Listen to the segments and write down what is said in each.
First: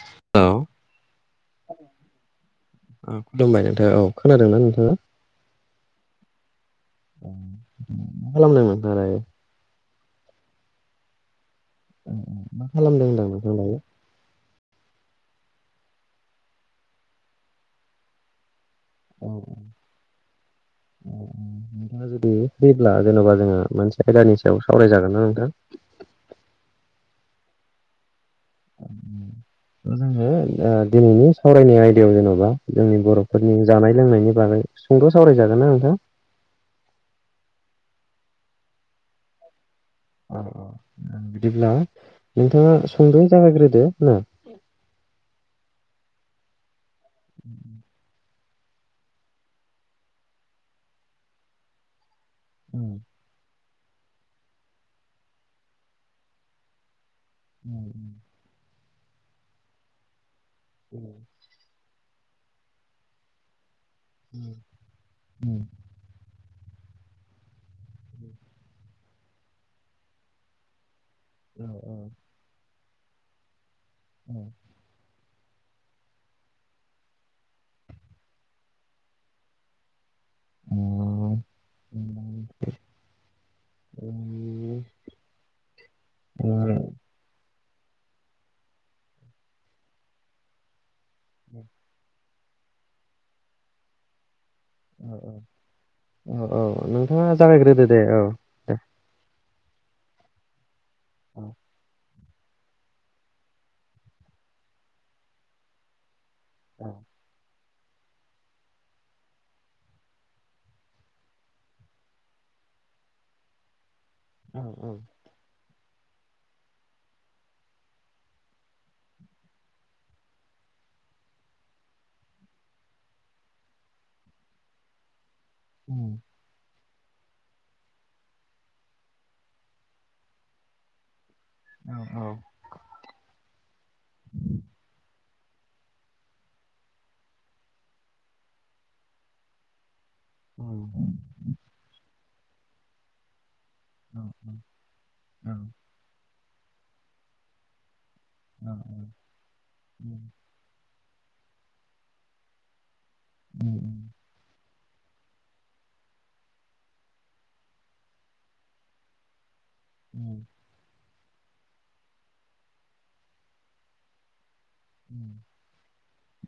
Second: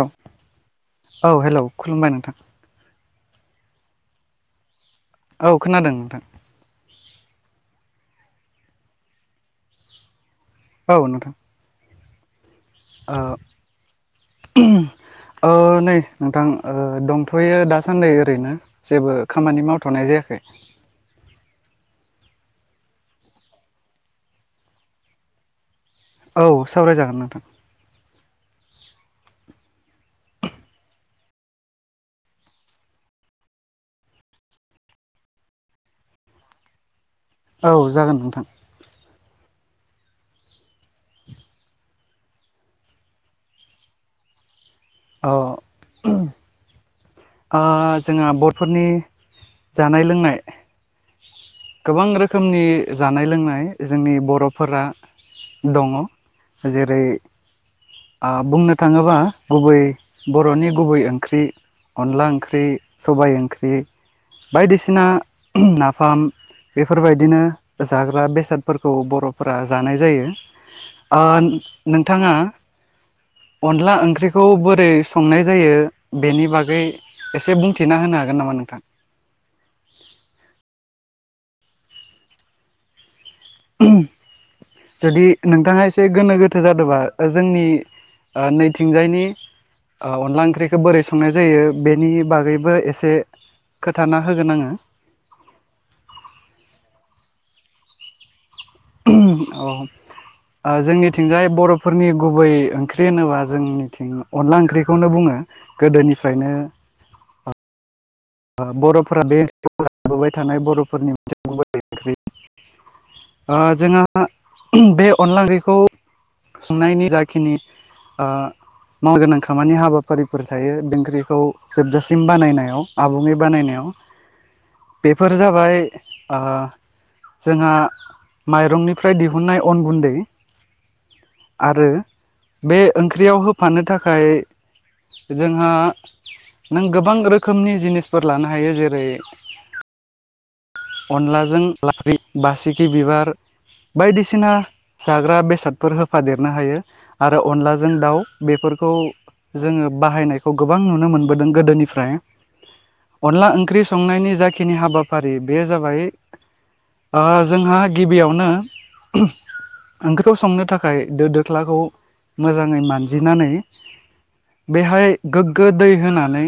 औ औ हेलौ खुलुमबाय नोंथां। ओं खुलुमबाय नोंथां औ खोनादों ना नोंथाङा? औ खोनादों नोंथां। ओं [unintelligible] [inaudible] उम मा खालामदों ओ होनदों नोंथां दायो? ओ नै नोंथां ओ दंथ'यो दासान्दै ओरैनो। जेबो औ औ खामानि मावथ'नाय जायाखै औ औ नोंथाङा जुदि फैब्ला जेन'बा जोङो मोनसे आयदानि सायाव सावराय जागोन ना नोंथां? औ सावराय जागोन नोंथां। ओम जोङो ओ दिनैनि सावरायनाय आयदायाव जेन'बा जोंनि बर'फोरनि जानाय लोंनायनि बागै सुंद' सावराय जागोनना नोंथां? औ जागोन नोंथां। औ औ ओम बिदिब्ला नोंथाङा सुद'यै जागायग्रोदो ना। अ। ओ जोंहा बर फोरनि जानाय लोंनाय गोबां रो खोमनि औ जानाय लोंनाय जोंनि बर'फोरा दङ जेरै उम उम। ओ बुंनो थाङोबा गुबै बर'नि गुबै ओंख्रि अनला ओंख्रि, सबाय ओंख्रि बायदिसिना नाफाम बेफोर बायदिनो जाग्रा बेसादफोरखौ बर'फोरा जानाय जायो। आ औ नोंथाङा अनला ओंख्रिखौ बोरै संनाय जायो बेनि बागै एसे बुंथिना होनो हागोन नामा नोंथां? उम उम जुदि नोंथाङा एसे गोनो गोथो जादोंबा जोंनि ओ नैथिंजायनि ओ अनला ओंख्रिखो बोरै संनाय जायो बेनि बागैबो एसे खोथाना होगोन आङो। ओ ओ ओ औ नोंथाङा जागायग्रोदो दे औ दे। औ औ औ जोंनिथिंजाय बर'फोरनि गुबै ओंख्रि होनोबा जोंनिथिं अनला ओंख्रिखौनो बुङो गोदोनि फ्रायनो औ ओ बर'फोरा बे ओंख्रिरि जाबोबाय थानाय बर'फोरनि मोनसे गुबै ओंख्रि। अ जोंहा औ औ औ बे अनला ओंख्रिखौ संनायनि जाखिनि ओ मावगोनां खामानि हाबाफारिफोर थायो बे ओंख्रिखौ जोबजासिम बानायनायाव। आबुङै बानायनायाव बेफोर जाबाय औ ओ जोंहा माइरंनिफ्राय दिहुननाय अन गुन्दै। आरो बे ओंख्रियाव होफानो थाखाय जोंहा नों गोबां रोखोमनि जिनिसफोर लानो हायो जेरै। अनलाजों लाफ्रि बासिखि बिबार। बायदिसिना जाग्रा बेसादफोर होफादेरनो हायो आरो अनलाजों दाउ। बेफोरखौ जोङो बाहायनायखौ गोबां नुनो मोनबोदों गोदोनिफ्राय। अनला ओंख्रि संनायनि जाख खिनि हाबाफारि बेयो जाबाय ओ जोंहा गिबियावनो ओंख्रिखौ औ संनो थाखाय दो दोख्लाखौ मोजाङै मानजिनानै। बेहाय गोग्गो दै होनानै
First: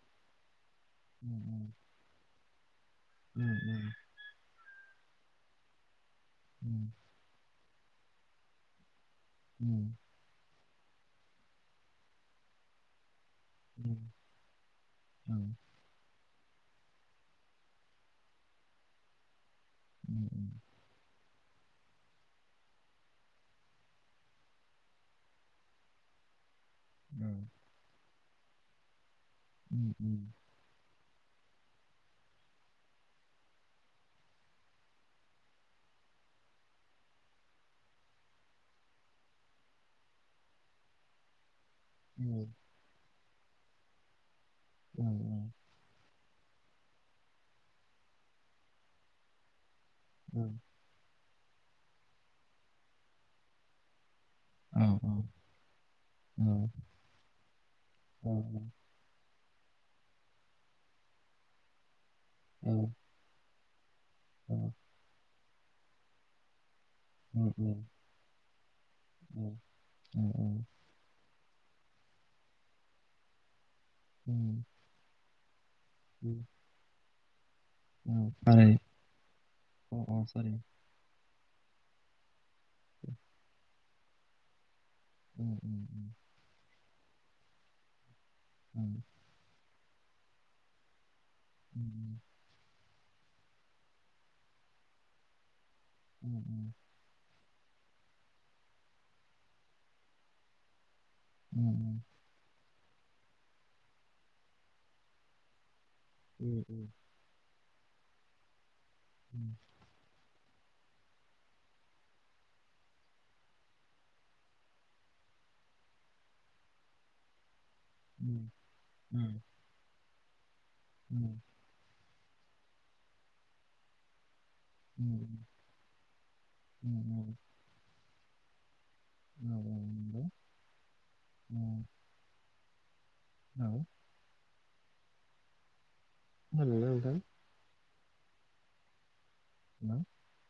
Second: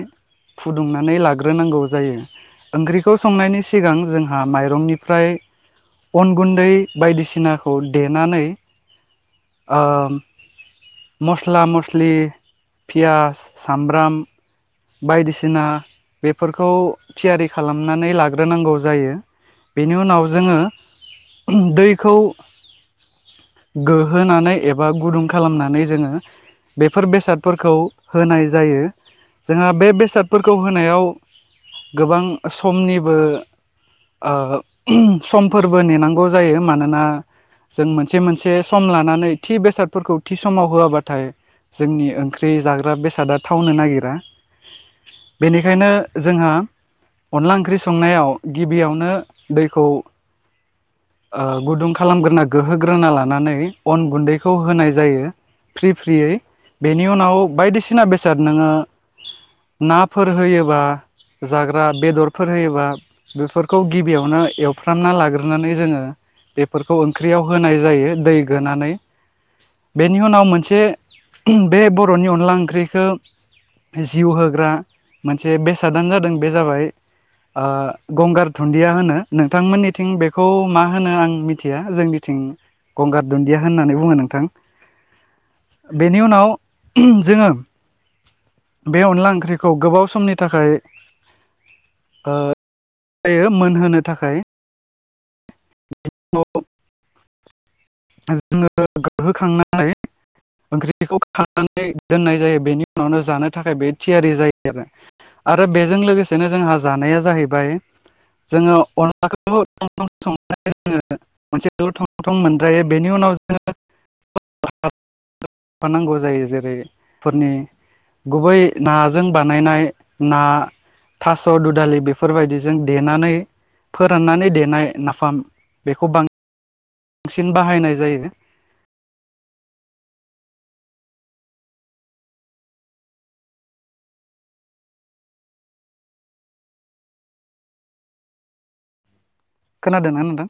फुदुंनानै लाग्रोनांगौ जायो। ओंख्रिखौ औ संनायनि सिगां जोंहा माइरंनिफ्राय अन गुन्दै औ बायदिसिनाख खौ देनानै ओम मस्ला मस्लि पियास सामब्राम बायदिस बेफोरखौ थियारि खालामनानै लाग्रोनांगौ जायो। बेनि उनाव जोङो दैखौ। गोहोनानै एबा गुदुं खालामनानै जोङो। बेफोर बेसादफोरखौ होनाय जायो जोंहा बे बेसाद होनायाव गोबां समनिबो ओ समफोरबो नेनांगौ जायो मानोना। जों मोनसे मोनसे सम लानानै थि बेसादफोरखौ थि समाव होआबाथाय। जोंनि ओंख्रि जाग्रा बेसादा थावनो नागिरा। बेनिखायनो जोंहा। अनला ओंख्रि संनायाव गिबियावनो दैखौ। [inaudible] ओ गुदुं खालामग्रोना गोहोग्रोना लानानै अन गुन्दैखौ ह होनाय जायो फ्रि फ्रियै बेनि उनाव बायदिसि ना बेसाद नोङो नाफोर होयोबा जाग्रा बेदरफोर होयोबा बेफोरखौ गिबियावनो एवफ्रामना लाग्रोनानै जोङो। बेफोरखौ ओंख्रियाव होनाय जायो दै गोनानै। बेनि उनाव मोनसे बे बर'नि अनला ओंख्रिखो जिउ होग ग्रा मोनसे बेसादानो जादों बे जाबाय ओ गंगार दुन्दिया होनो। नोंथांमोननिथिं बेखौ सरि मा होनो आं मिथिया जोंनिथिं गंगार दुन्दिया होननानै ब बुङो नोंथां बेनि उनाव जोङो। बे अनला ओंख्रिखौ गोबाव समनि थाखाय। [inaudible] यो मोनहोनो थाखाय। [inaudible] जोङो गोहोखांनानै ओंख्रिखौ खांनानै दोननाय जायो बेनिफ जानो थाखाय बे थियारि जायो आरो आरो बेज जों लोगोसेनो जोंहा जानाया जाहैबाय जोङो अनलाखौ जोङो मोनसे गो थां थं मोनद्रायो बेनि उनाव जोङो नांगौ जायो जेरै फोरनि गुबै नाजों बानायनाय ना थास' दुदालि बेफोरबायदिज जों देनानै फोराननानै देनाय नाफाम बेखौ बां सि‍न बाहायनाय जायो बे [inaudible] औ। खोनादों ना नोंथां खोनादों ना नोंथां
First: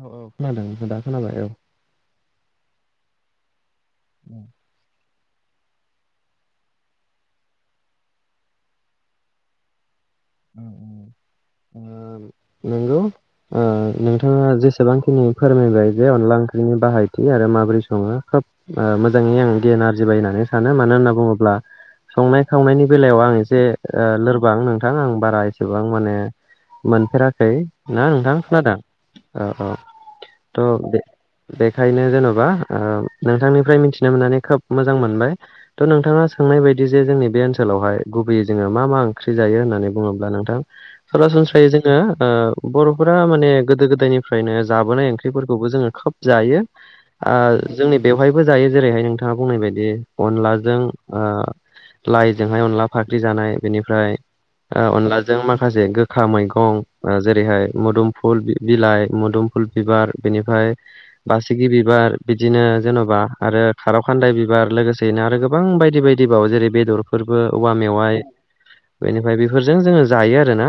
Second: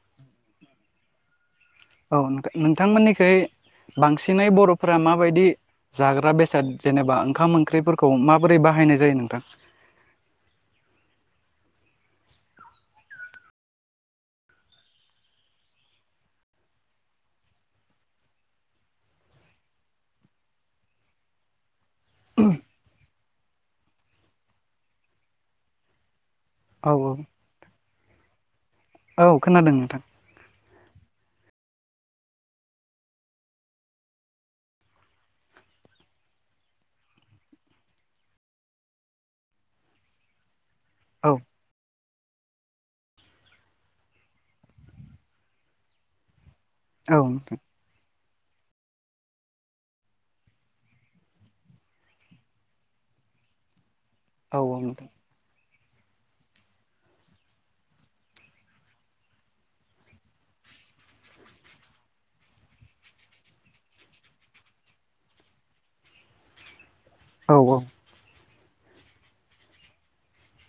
औ औ खोनादों दा खोनाबाय औ औ नोंथांमोननिखै बांसिनै बर'फोरा माबायदि जाग्रा बेसाद जेनेबा ओंखाम ओंख्रिफोरखौ माबोरै बाहायनाय जायो नोंथां ओ ओ जोङो नोंगौ ओ नोंथाङा जेसेबांखिनि फोरमायबाय जे अनला ओंख्रिनि बाहायथि आरो माब्रै सङो खोब मोजाङै आं गियान आरजिबाय होननानै सानो मानो होनना बुङोब्ला संनाय खावनायनि बेलायाव आं एसे ओ लोरबां नोंथां आं बारा एसेबां माने औ मोनफेराखै ना नोंथां खोनादों औ खोनादों नोंथां थ' बे बेखायनो जेन'बा ओ नोंथांनिफ्राय मिथिनो मोननानै खोब मोजां मोनबाय थ' नोंथाङा सोंनाय बायदि जे जोंनि बे ओनसोलावहाय गुबैयै जोङो मा मा ओंख्रि जायो होन्नानै बुङो ब्ला नोंथां औ सरासनस्रायै जोङो ओ बर'फोरा माने गोदो गोदायनिफ्रायनो जाबोनाय ओंख्रिफोरखौबो जोङो खोब जायो औ ओ नोंथां जोंनि बेवहायबो जायो जेरैहाय नोंथाङा बुंनाय बायदि अनलाजों ओ लाइजोंहाय अनला फाख्रि जानाय बेनिफ्राय औ ओ नोंथां अनलाजों मा माखासे गोखा मैगं जेरैहाय मोदुमफुल बिलाइ मोदुमफुल बिबार बेनि फ्राय बासिगि बिबार बिदिनो जेन'बा आरो खार' खान्दाय बिबार लोगोसेयैनो आरो गोबां गोबां बायदि बायदि बाव जेरै बेदरफोरबो औ औवा मेवाइ बेनिफ्राय बे बेफोरजों जोङो जायो आरोना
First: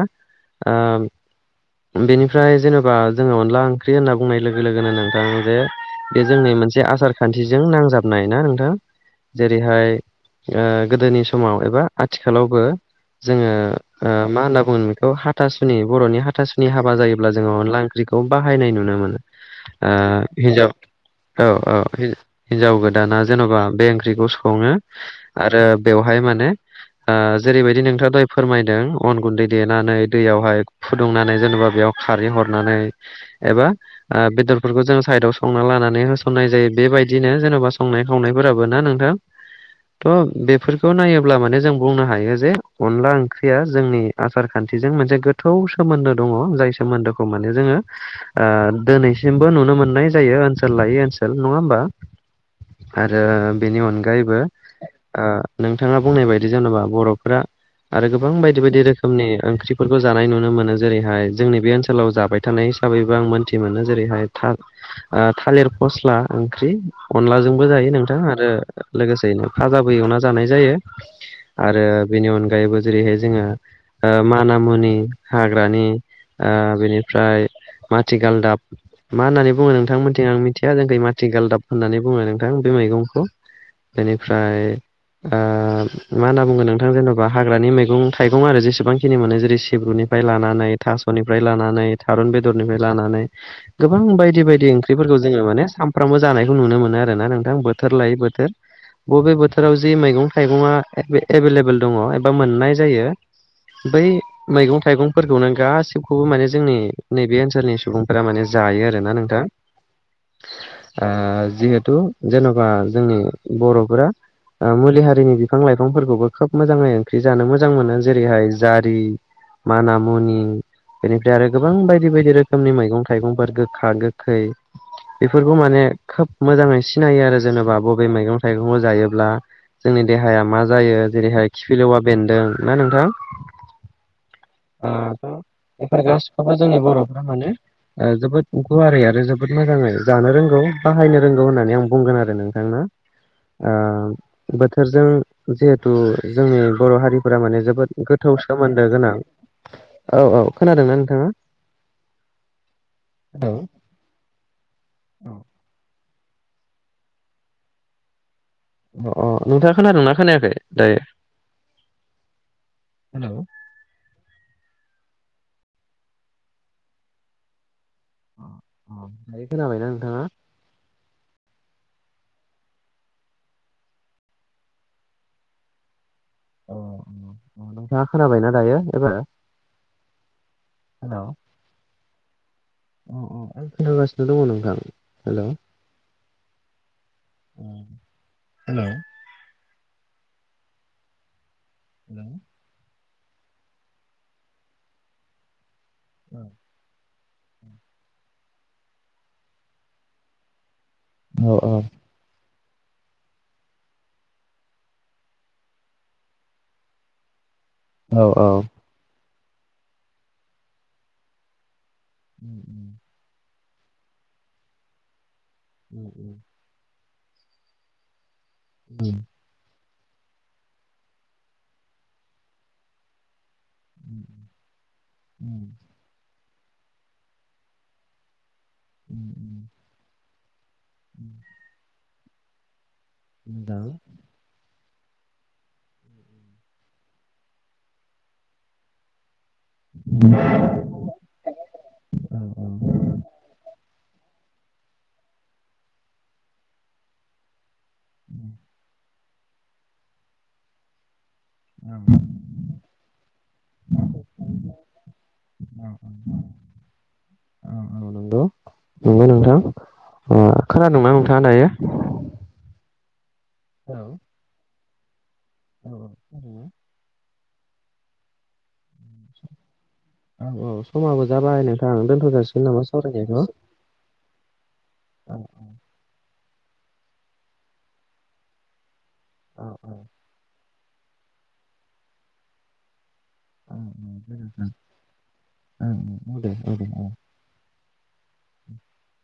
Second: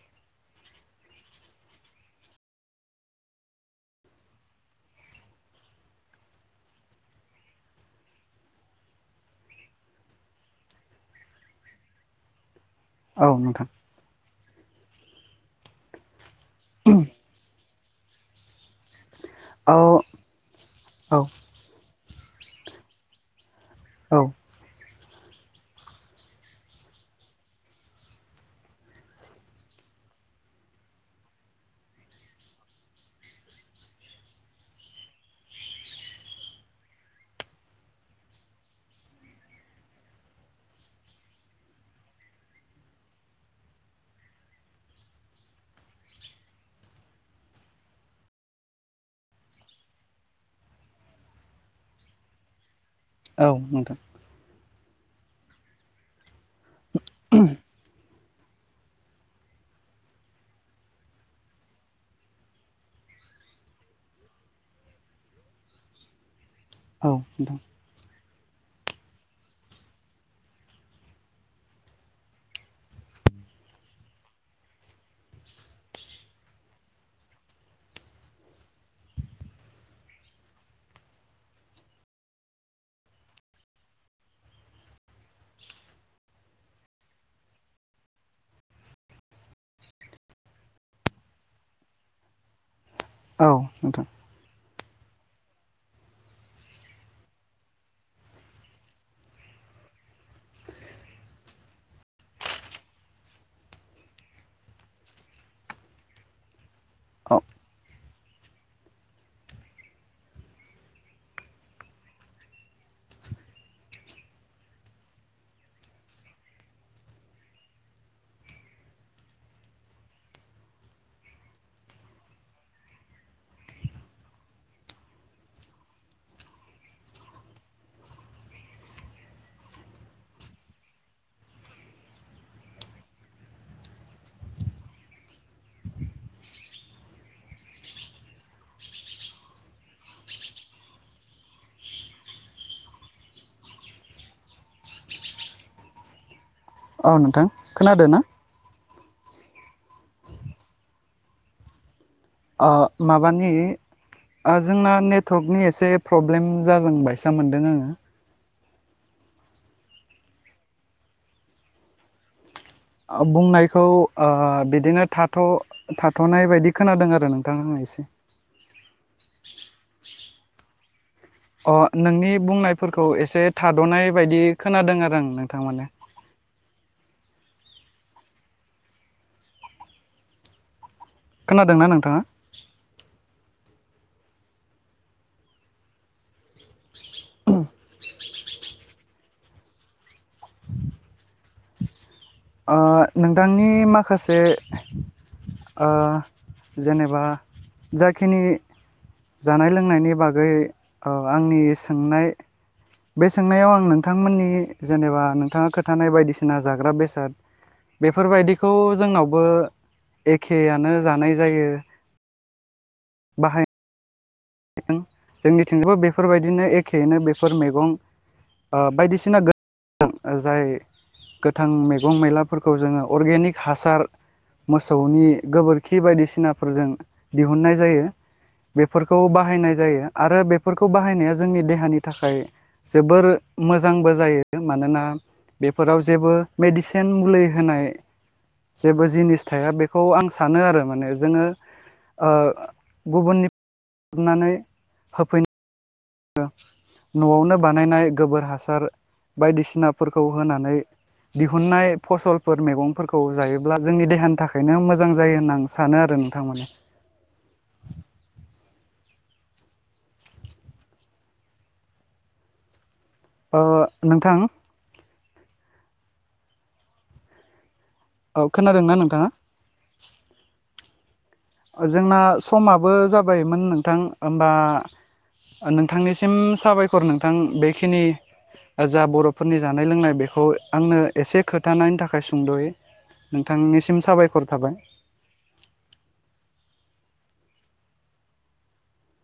ओ बेनिफ्राय जेनेबा जोङो अनला ओंख्रि होनना बुंनाय लोगो लोगोनो नोंथां जे बे जोंनि मोनसे आसार खान्थिजों नांजाबनाय ना नोंथां जेरैहाय ओ गोदोनि समाव एबा आथिखालावबो औ जोङो नोंथां ओ मा होनना बुगोन बेखौ हाथासुनि बर'नि हाथासुनि हाबा जायोब्ला जोङो अनला ओख्रिखौ बाहायनाय नु नुनो मोनो औ ओ हिनजाव औ औ हिजाव गोदाना जेन'बा बे ओंख्रिखौ सङो आरो बेवहाय माने ओ जेरैबायदि नोंथाङा दहाय फो फोरमायदों अन गुन्दै देनानै दैयावहाय फुदुंनानै जेनेबा बेयाव खारै हरनानै एबा ओ बेदरफोरखौ जों साइदाव संना लानानै होसननाय जायो बेबायदिनो जेन'बा संनाय खावनाय फोराबो ना नोंथां थ' बेफोरखौ नायोब्ला माने जों बुंनो हायो जे अनला ओं ख्रिया जोंनि आसार खान्थिजों मोनसे गोथौ सोमोन्दो दङ जाय सोमोन्दोखौ माने जोङो ओ दिनैसिमबो नुनो मोननाय जायो ओनसोल लायै ओनसोल नङा होमबा आरो औ औ बेनि नोंथां अनगायैबो ओ नोंथाङा बुंनाय बाय दि जेनेबा बर'फोरा आरो गोबां बायदि बायदि रोखोमनि ओंख्रिफोरखौ जानाय नुनो मोनो जेरैहाय जोंनि बे ओनसोलाव जाबाय थानाय हिसाबै बो आं मोनथि मोनो जेरैहाय था थालिर फस्ला ओंख्रि औ नोंथां अनलाजोंबो जायो नोंथाङा आरो लोगोसेयैनो फाजाबो एवना जानाय जायो आरो बेनि अनगायैबो जेरैहाय जोङो ओ मानि मुनि हाग्रानि ओ बेनिफ्राय माथि गालदाब मा होननानै बुङो नोंथांमोनथिं आं मिथिया जोंखै माथि गालदाब होननानै बुङो नोंथां बे मैगंखौ बेनिफ्राय ओ मा होनना बुंगोन नोंथां जेन'बा हा ग्रानि मैगं थाइगं आरो जेसेबांखिनि मोनो जेरै सिब्रुनिफ्राय लानानै थास'निफ्राय लानानै थारुन बेदरनिफ्राय लानानै औ गोबां नोंथां बायदि बायदि ओं ख्रिफोरखौ जोङो माने सानफ्रामबो जानायखौ नुनो मोनो आरो ना नोंथां बोथोर लायै बोथोर बबे बोथोराव जि मैगं थाइगंआ एभेलेबेल दङ बा मोननाय जायो बै मैगं थाइगंफोरखौनो गासिबखौबो माने जोंनि नैबे औ ओनसोलनि सुबुंफोरा माने जायो आरोना नोंथां ओ जिहेथु जेन'बा जोंनि बर'फोरा ओ मुलि हारिनि बिफां लाइफांफोरखौबो खोब मोजां ङै ओंख्रि जानो मोजां मोनो जेरैहाय जारि माना मुनि बेनिफ्राय आरो गोबां बायदि बायदि रोखोमनि मैगं थाइगंफोर गोखा गोखै बेफोरखौ माने खोब मोजाङै सिनायो आरो जेनेबा बबे मैगं थाइगंखौ जायोब्ला जोंनि देहाया मा जायो जेरैहाय खिफिलौवा बेन्दों ना नोंथां? ओ बेफोर गासिखौबो जोंनि बर'फ्रा मानो ओ जोबोद गुवारै आरो जोबोद मोजाङै जानो रोंगौ बाहायनो रोंगौ होननानै आं बुंगोन आरो नोंथांना? आ बोथोरजों जिहेथु जोंनि बर' औ हारिफोरा नोंथां माने जोबोद खोनादों ना गोथौ सोमोन्दो गोनां। औ औ खोनादोंना नोंथाङा? ओ माबानि हेलौ जोंना नेटवर्कनि एसे प्रब्लेम जागोन बायसा मोनदों आङो। अ अ नोंथाङा खोनादोंना खोनायाखै दायो? हेलौ बुंनायखौ ओ बिदिनो थार थाथ' थाथ'नाय बायदि खोनादों आरो नोंथां आं एसे। दायो खोनाबायना नोंथाङा? अ नोंनि बुंनायफोरखौ एसे थाद'नाय बायदि खोनादों आरो आं नोंथां माने। औ नोंथाङा खोनाबायना दायो एबारो खोनादोंना नोंथाङा? अ अ आं खोनागासिनो दङ नोंथां हेल'। हेल'। ह ओ नोंथांनि माखासे ओ जेनेबा जाखिनि जानाय लोंनायनि बागै औ आंनि सोंनाय बे सोंनायाव आं नोंथांमोननि जेनेबा नोंथाङा खोथानाय बायदिसिना जाग्रा बेसाद औ बेफोरबायदिखौ जोंनावबो एखेयानो जानाय जायो। [unintelligible] बाहाय जोंनिथिंबो बेफोरबायदिनो एखेयैनो बेफोर मैगं ओ बायदिसिना जाय गोथां मैगं मैलाफोरखौ जोङो अर्गेनिक हासार मोसौनि गोबोरखि बायदिसिना फोरजों दिहुननाय जायो बेफोरखौ बाहायनाय जायो आरो बे बेफोरखौ बाहायनाया जोंनि देहानि थाखाय जोबोर मोजांबो जायो। मानोना बेफोराव जेबो मेडिसिन मुलि होनाय जेबो जिनिस थाया बेखौ आं सानो आरो माने जोङो ओ औ गुबुननि नानै होफैनो न'आवनो बानायनाय गोबोर हासार बायदिसिनाफोरखौ होनानै दिहुननाय फसलफोर मैगंफोरखौ जायोब्ला जोंनि देहानि थाखायनो मोजां जायो होनना आं सानो आरो। नोंथांमोननि औ औ [unintelligible] नंबाय नोंथां ओ खोनादोंं ना नोंथाङा दायो? अ हेल' नोंथां औ औ। औ खोनादों ना नोंथाङा? औ औ समाबो जाबाय नोंथां जोंना दोनथ' जासिगोन नामा समाबो सावरायनायखौ? जाबायमोन नोंथां होमबा औ नोंथांनि साबायखर नोंथां बेखिनि जा बर'फोरनि औ जानाय औ लोंनाय बेखौ आंनो एसे खोथानायनि थाखाय सुंद'यै। औ नोंथांनिसिम दे साबायखर नोंथां। थाबाय। औ औ औ दो औ दे औ। [unintelligible]